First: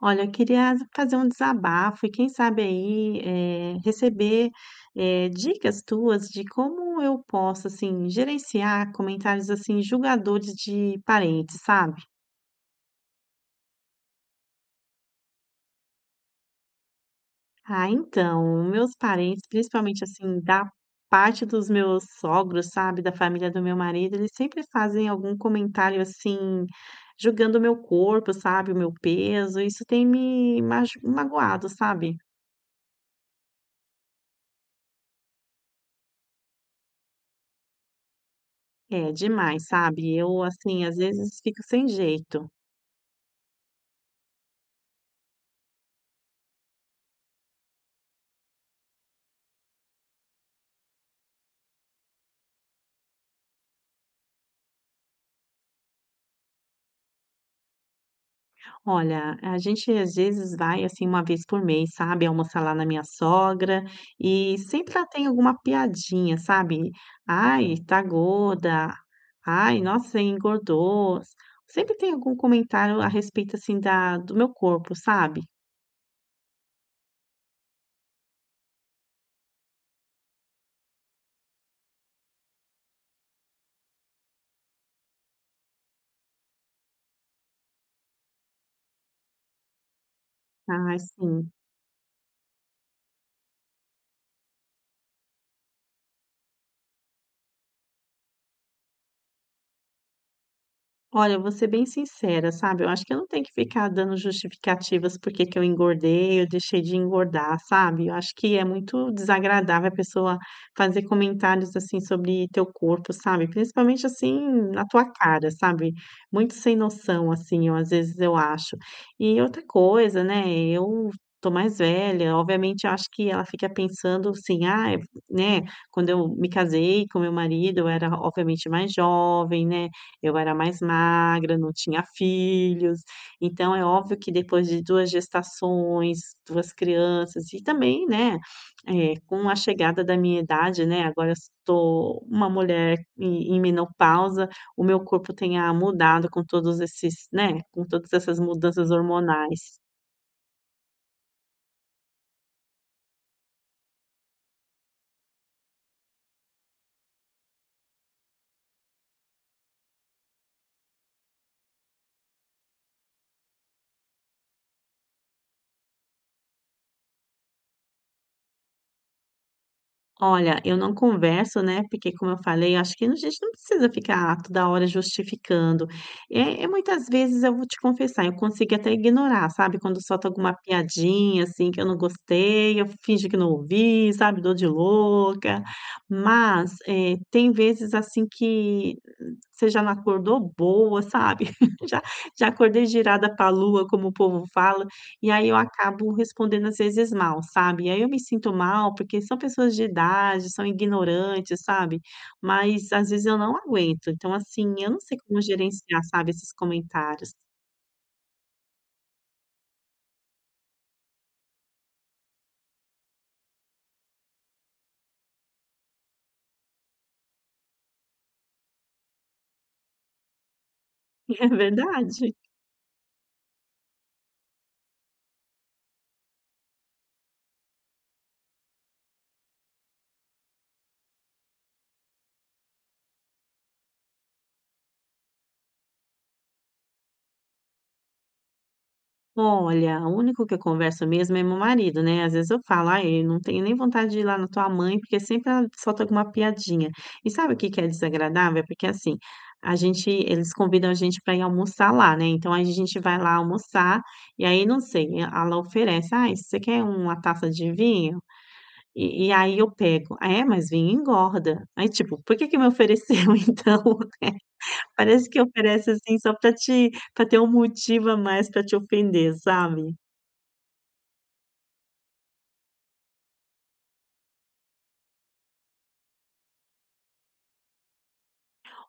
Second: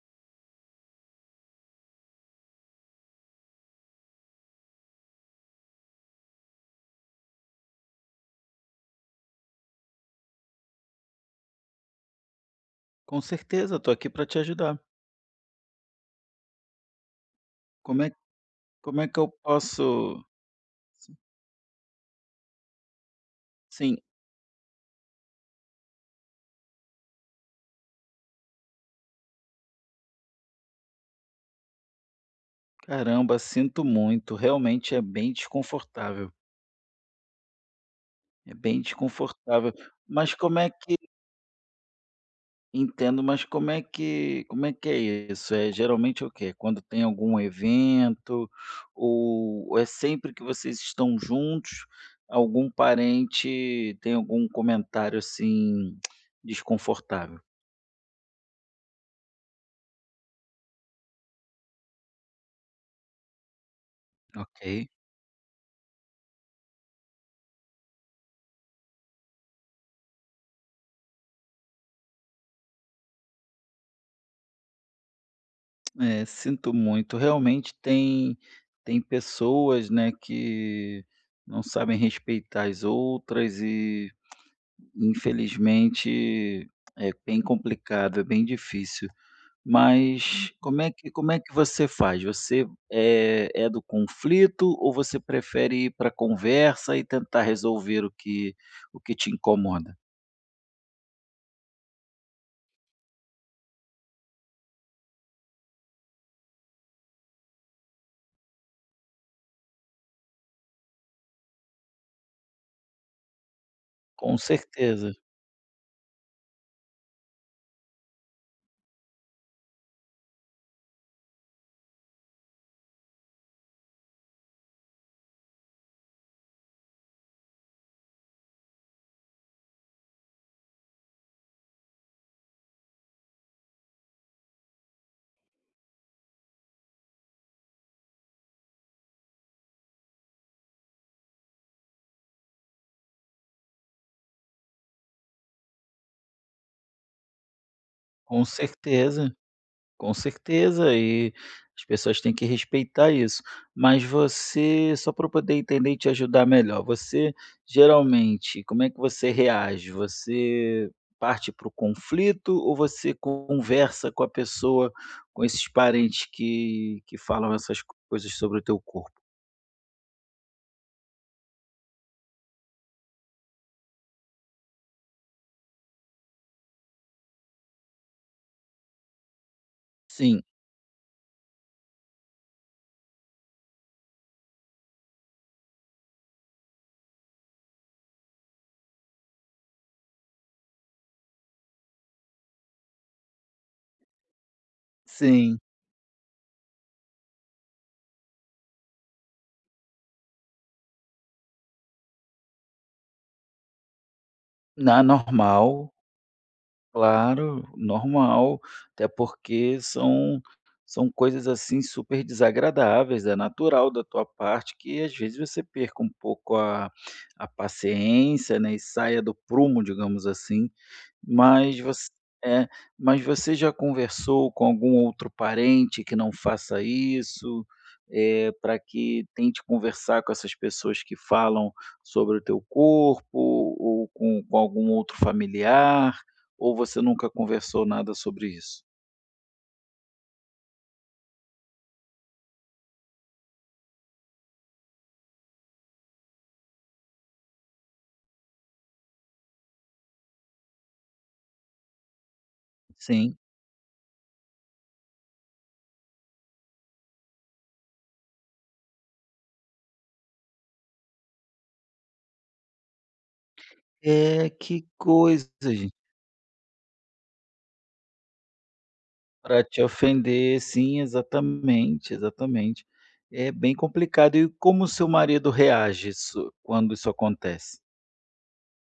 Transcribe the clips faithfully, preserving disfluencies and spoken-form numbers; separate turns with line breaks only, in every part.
Olha, eu queria fazer um desabafo e quem sabe aí, eh, receber, eh, dicas tuas de como eu posso, assim, gerenciar comentários, assim, julgadores de parentes, sabe.
Com certeza, tô aqui para te ajudar.
Ah,
Como é
então, meus
como é que eu
parentes,
posso
principalmente, assim, da parte dos meus sogros, sabe, da família do meu
Sim,
marido, eles sempre fazem algum comentário, assim, julgando o meu corpo, sabe, o meu peso, isso tem me maju magoado, sabe.
caramba, sinto muito, realmente é bem desconfortável, é bem
É demais,
desconfortável.
sabe.
Mas
Eu,
como é
assim,
que
às vezes fico sem jeito.
entendo, mas como é que como é que é isso? É, geralmente é o quê? Quando tem algum evento ou ou é sempre que vocês estão juntos, algum parente tem algum comentário assim desconfortável?
Olha, a gente às vezes vai, assim, uma vez por mês, sabe, almoçar lá na minha sogra e
Ok.
sempre ela tem alguma piadinha, sabe. "Ai, tá gorda", "Ai, nossa, você engordou". Sempre tem algum comentário a respeito, assim, da do meu corpo, sabe.
É, sinto muito. Realmente tem tem pessoas, né, que não sabem respeitar as outras e, infelizmente, é bem complicado, é bem difícil. Mas como é
Ah,
que como é
sim.
que você faz? Você é é do conflito ou você prefere ir pra conversa e tentar resolver o que o que te incomoda?
Olha, eu vou ser bem sincera, sabe, eu acho que eu não tenho que ficar dando justificativas por que que eu engordei, eu deixei de engordar, sabe. Eu acho que é muito desagradável a pessoa fazer comentários, assim, sobre teu corpo, sabe, principalmente,
Com
assim, na tua
certeza,
cara, sabe. Muito sem noção, assim, eu às vezes eu acho. E outra coisa, né, eu tô mais velha, obviamente, eu acho que ela fica pensando assim: ah, né, quando eu me casei com meu marido eu era obviamente mais jovem, né, eu era mais magra, não tinha filhos, então é óbvio que depois de duas gestações, duas crianças e também, né, eh, com a chegada da minha idade, né, agora eu estou uma mulher em em menopausa, o meu corpo tenha mudado com todos esses, né, com todas essas
com
mudanças
certeza.
hormonais.
Com certeza, e as pessoas têm que respeitar isso. Mas você, só para eu poder entender e te ajudar melhor, você geralmente, como é que você reage? Você parte para o conflito ou você conversa com a pessoa, com esses parentes que, que falam essas coisas sobre o teu corpo?
Olha, eu não converso, né, porque como eu falei, acho que a gente não precisa ficar toda hora justificando. É eh, muitas vezes eu vou te confessar, eu consigo até ignorar, sabe, quando solta
Sim,
alguma piadinha, assim, que eu não gostei, eu finjo que não ouvi, sabe, dou de louca. Mas, eh, tem vezes, assim, que você já não acordou boa, sabe. Já já acordei girada pra lua, como o povo fala, e aí eu
sim.
acabo respondendo às vezes mal, sabe. E aí eu me sinto mal, porque são pessoas de idade, são ignorantes, sabe. Mas às vezes eu não aguento. Então, assim, eu não
Na
sei como
normal,
gerenciar, sabe, esses comentários.
claro, normal, até porque são são coisas, assim, super desagradáveis, é natural da tua parte que às vezes você perca um pouco a a paciência, né, e saia do prumo, digamos assim.
É
Mas você
verdade.
é, mas você já conversou com algum outro parente que não faça isso, para que tente conversar com essas pessoas que falam sobre o teu corpo ou com com algum outro familiar, ou você nunca conversou nada sobre isso?
Olha, o único que eu converso mesmo é meu marido, né, às vezes eu falo: "Ai, eu não tenho nem vontade de ir lá na tua mãe", porque sempre ela solta alguma piadinha. E sabe o que que é desagradável? É porque, assim, a gente eles convidam a gente para ir almoçar lá, né, então a gente vai lá
Sim.
almoçar, e aí não sei, ela oferece: "Ai, você quer uma taça de vinho?" E e aí eu pego: ah, "É, mas vinho engorda". Aí, tipo, por que que me ofereceu então?
É, que
Parece que
coisa,
oferece,
gente,
assim, só para te para ter um motivo a mais para te ofender,
para te
sabe?
ofender. Sim, exatamente, exatamente. É bem complicado. E como o seu marido reage isso quando isso acontece?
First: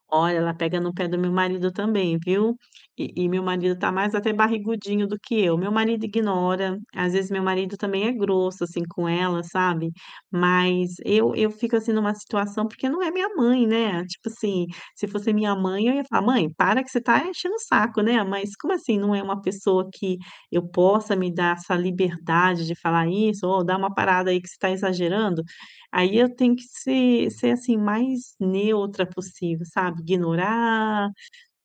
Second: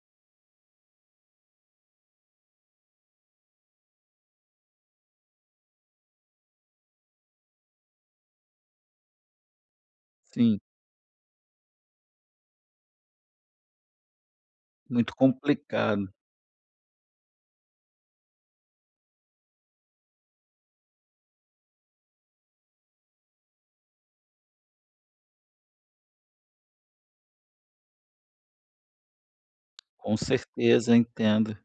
Olha, ela pega no pé do meu marido também, viu. E e meu marido tá mais até barrigudinho do que eu. Meu marido ignora, às vezes meu marido também é grosso, assim, com ela, sabe.
Sim.
Mas eu eu fico, assim, numa situação porque não é minha mãe, né. Tipo assim, se
Muito
fosse minha mãe eu ia
complicado,
falar: "Mãe, para que você tá enchendo o saco, né". Mas como assim não é uma pessoa que eu possa me dar essa liberdade de falar isso: ou dar uma parada aí que você tá exagerando". Aí eu tenho que ser ser, assim, mais neutra possível, sabe,
com certeza,
ignorar,
entendo,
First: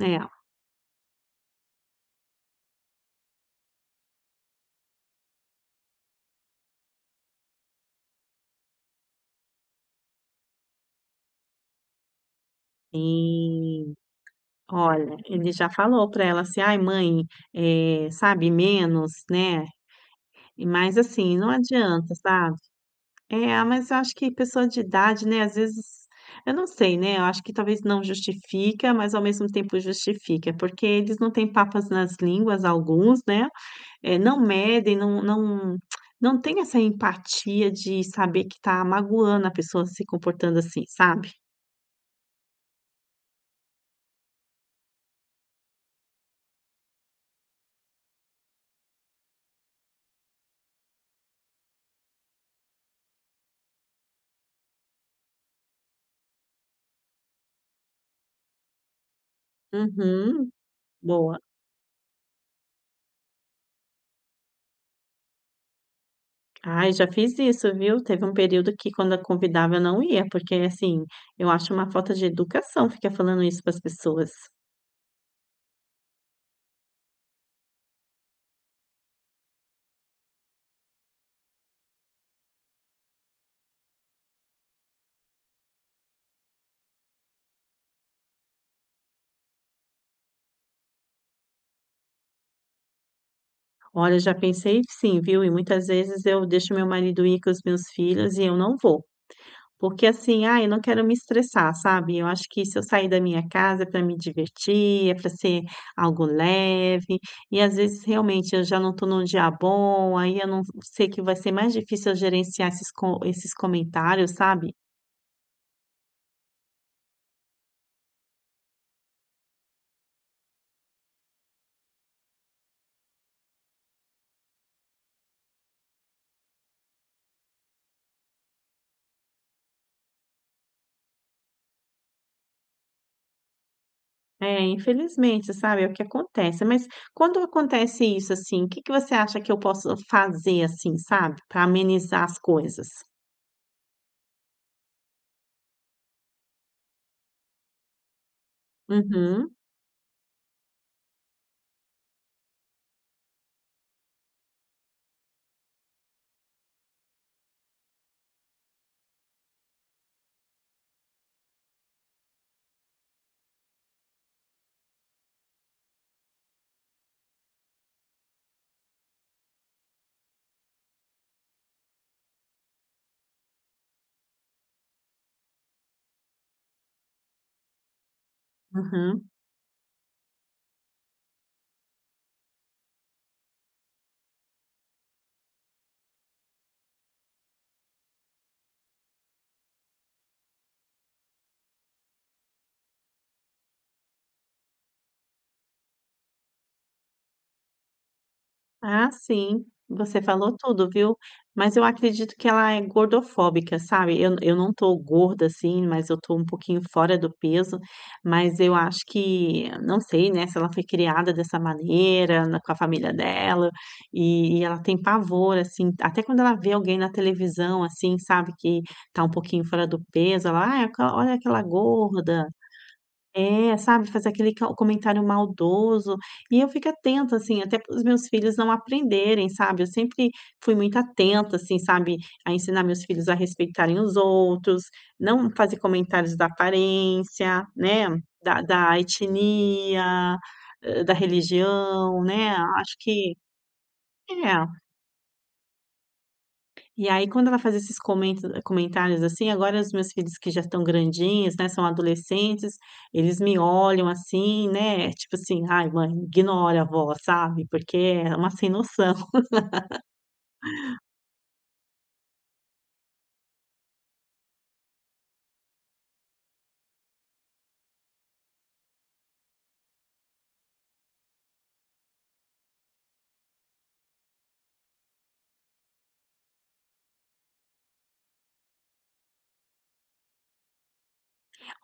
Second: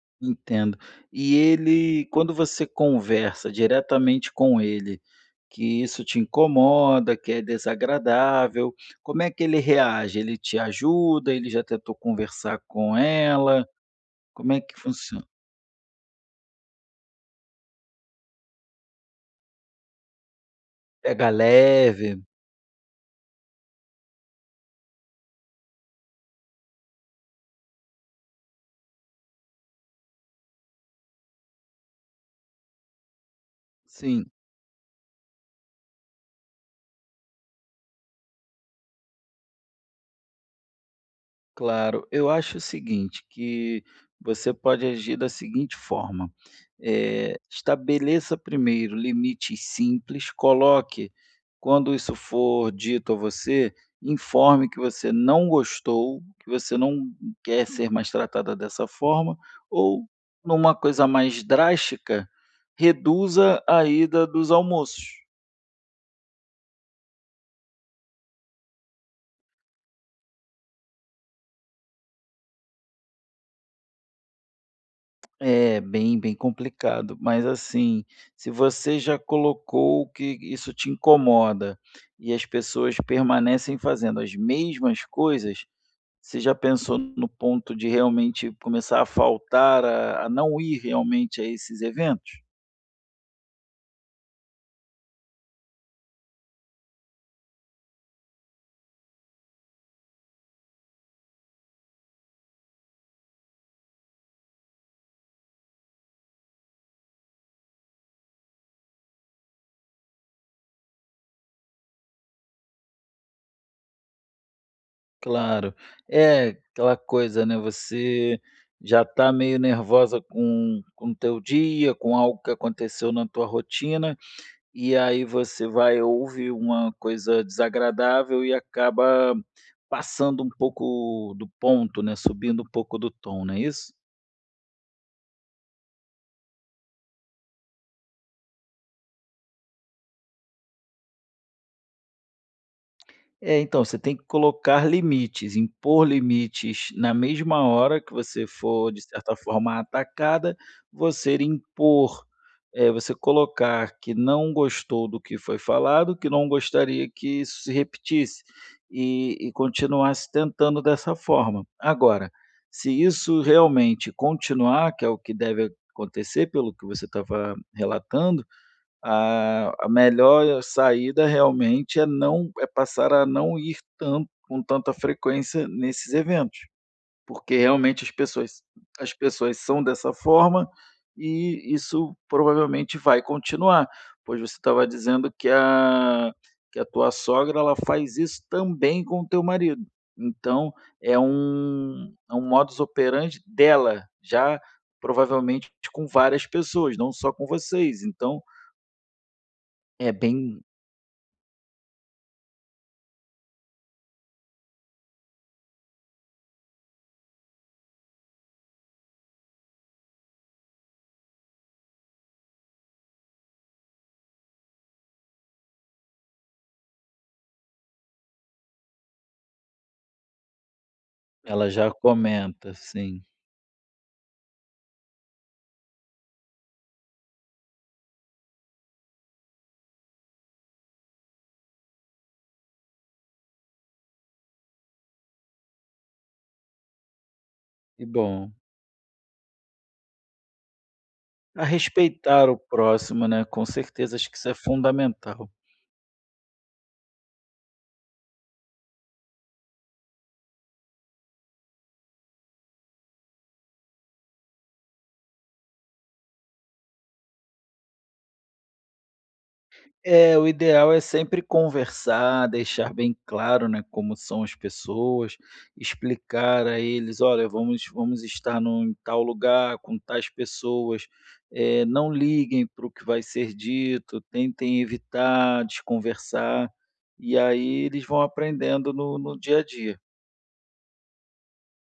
é,
entendo. E ele quando você conversa diretamente com ele, que isso te incomoda, que é desagradável, como é que ele reage? Ele te ajuda, ele já tentou conversar com ela,
E
como é que
olha,
funciona?
ele já falou pra ela assim: "Ai mãe, eh, sabe, menos, né". E Mas
Pega
assim, não adianta,
leve?
sabe. É, ah, mas eu acho que pessoa de idade, né, às vezes eu não sei, né, eu acho que talvez não justifica, mas ao mesmo tempo justifica, porque eles não têm papas nas línguas, alguns, né. Eh,
Sim.
não medem, não não não tem essa empatia de saber que tá magoando a pessoa se comportando assim, sabe?
Claro, eu acho o seguinte, que você pode agir da seguinte forma: eh, estabeleça primeiro limites simples, coloque, quando isso for dito a você, informe que você não gostou, que você não quer ser mais tratada dessa forma, ou
Uhum,
numa coisa
boa.
mais drástica, reduza a ida dos almoços.
Ai, já fiz isso, viu? Teve um período que quando eu convidava eu não ia, porque assim, eu acho uma falta de educação ficar falando isso para as pessoas.
É, bem, bem complicado, mas assim, se você já colocou que isso te incomoda e as pessoas permanecem fazendo as mesmas coisas, você já pensou no ponto de realmente começar a faltar, a, a não ir realmente a esses eventos?
Olha, já pensei sim, viu? E muitas vezes eu deixo meu marido ir com os meus filhos e eu não vou. Porque assim, ah, eu não quero me estressar, sabe? Eu acho que se eu sair da minha casa é para me divertir, é para ser algo leve, e às vezes realmente eu já não estou num dia bom, aí eu não sei que vai ser mais difícil eu gerenciar esses, co- esses comentários, sabe?
Claro, é aquela coisa, né? Você já está meio nervosa com com o teu dia, com algo que aconteceu na tua rotina. E aí você vai ouvir uma coisa desagradável e acaba passando um pouco do ponto, né, subindo um pouco do tom, não é isso?
É, infelizmente, sabe? É o que acontece. Mas quando acontece isso, assim, o que que você acha que eu posso fazer, assim, sabe? Para amenizar as coisas?
É, então, você tem que colocar limites, impor limites na mesma hora que você for, de certa
Uhum,
forma, atacada, você impor, eh, você colocar que não gostou do que foi falado, que não gostaria que isso se repetisse e, e continuasse tentando dessa forma. Agora, se isso realmente continuar, que é o que deve acontecer, pelo que você estava relatando a a melhor saída realmente é não é passar a não ir tanto com tanta frequência nesses eventos, porque realmente as pessoas as
uhum.
pessoas são dessa forma e isso provavelmente vai continuar, pois você estava dizendo que a que a tua sogra ela faz isso também com o teu marido. Então é um é um modus operandi dela, já provavelmente com várias pessoas, não só com vocês, então
Ah, sim,
é
você falou
bem
tudo, viu. Mas eu acredito que ela é gordofóbica, sabe. Eu eu não tô gorda, assim, mas eu tô um pouquinho fora do peso, mas eu acho que não sei, né, se ela foi criada dessa maneira, na com a família dela, e e ela tem pavor, assim, até quando ela vê alguém na televisão, assim, sabe, que tá um pouquinho fora do peso, ela: "Ai, aquela olha aquela
Ela já
gorda".
comenta, sim.
É, sabe, fazer aquele ca comentário maldoso, e eu fico atenta, assim, até para os meus filhos não aprenderem, sabe, eu sempre fui muito atenta, assim, sabe, a ensinar meus filhos a respeitarem os outros, não fazer comentários da aparência,
Que
né,
bom.
da da etnia, hã, da
A
religião, né,
respeitar o
acho
próximo,
que
né, com certeza, acho que isso é
é.
fundamental.
E aí quando ela faz esses comento comentários, assim, agora os meus filhos que já estão grandinhos, né, são adolescentes, eles me olham assim, né, tipo assim: "Ai mãe, ignora a vó", sabe, porque é uma sem noção.
É, o ideal é sempre conversar, deixar bem claro, né, como são as pessoas, explicar a eles: "Olha, vamos vamos estar num em tal lugar, com tais pessoas, eh, não liguem para o que vai ser dito, tentem evitar desconversar", e aí eles vão aprendendo no no dia a dia.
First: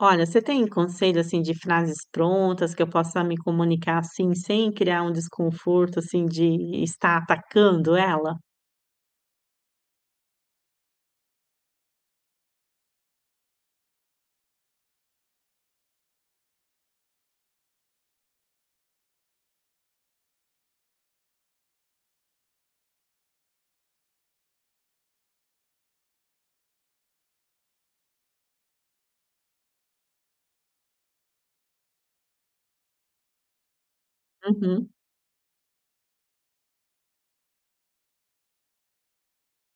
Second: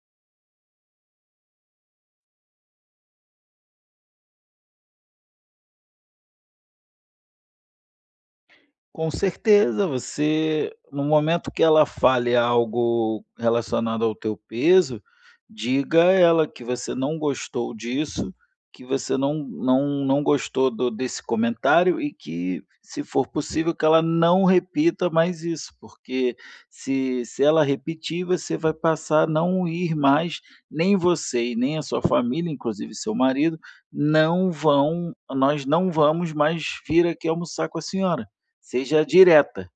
Olha, você tem conselho, assim, de frases prontas que eu possa me comunicar, assim, sem criar um desconforto, assim, de estar atacando ela?
Com certeza, você no momento que ela fale algo relacionado ao teu peso, diga a ela que você não gostou disso, que você não não não gostou do desse comentário e que, se for possível, que ela não repita mais isso, porque se se ela repetir, você vai passar a não ir mais, nem você e nem a sua família, inclusive seu marido, não
Uhum.
vão nós não vamos mais vir aqui almoçar com a senhora. Seja direta,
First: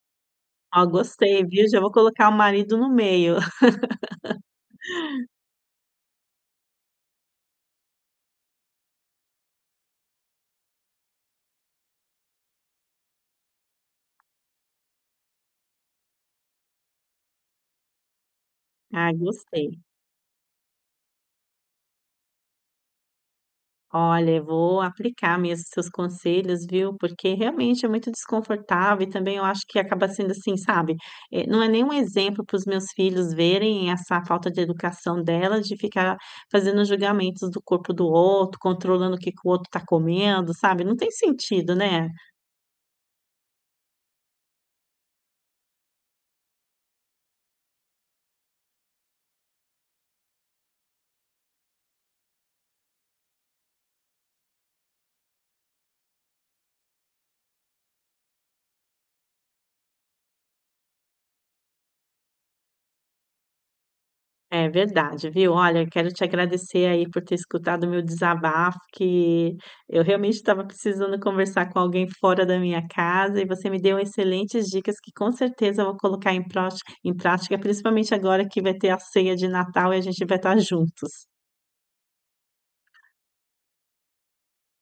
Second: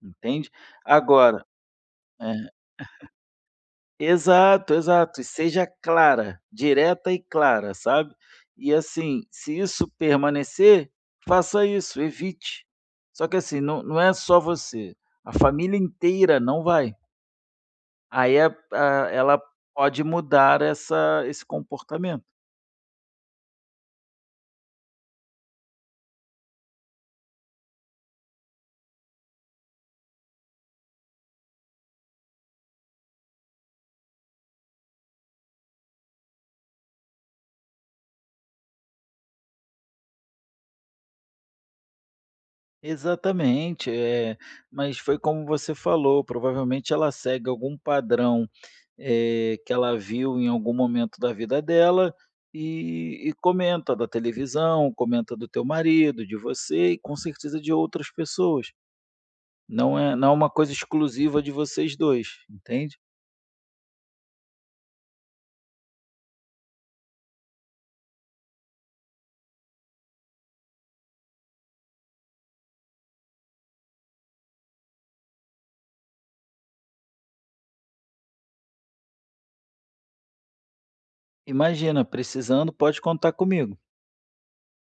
entende.
Ó, gostei,
Agora
viu, já vou colocar o
é,
marido no meio.
exato, exato. E seja clara, direta e clara, sabe. E assim, se isso permanecer, faça isso, evite. Só que assim, não não é só você, a família inteira não vai. Aí a a
Ah,
ela
gostei.
pode mudar essa esse comportamento.
Olha, eu vou aplicar mesmo seus conselhos, viu, porque realmente é muito desconfortável e também eu acho que acaba sendo assim, sabe, eh, não é nem um exemplo para os meus filhos verem essa falta de educação dela de ficar fazendo julgamentos do corpo do outro, controlando o que que o outro está comendo, sabe, não tem sentido, né?
Exatamente, eh, mas foi como você falou, provavelmente ela segue algum padrão, eh, que ela viu em algum momento da vida dela e e comenta da televisão, comenta do teu marido, de você e com certeza de outras pessoas. Não é não é uma coisa exclusiva de vocês dois, entende.
É verdade, viu. Olha, quero te agradecer aí por ter escutado o meu desabafo, que eu realmente estava precisando conversar com alguém fora da minha casa e você me deu excelentes dicas que com certeza eu vou colocar em proti em prática, principalmente agora que vai ter a ceia de Natal e a gente vai estar juntos.
Imagina, precisando pode contar comigo.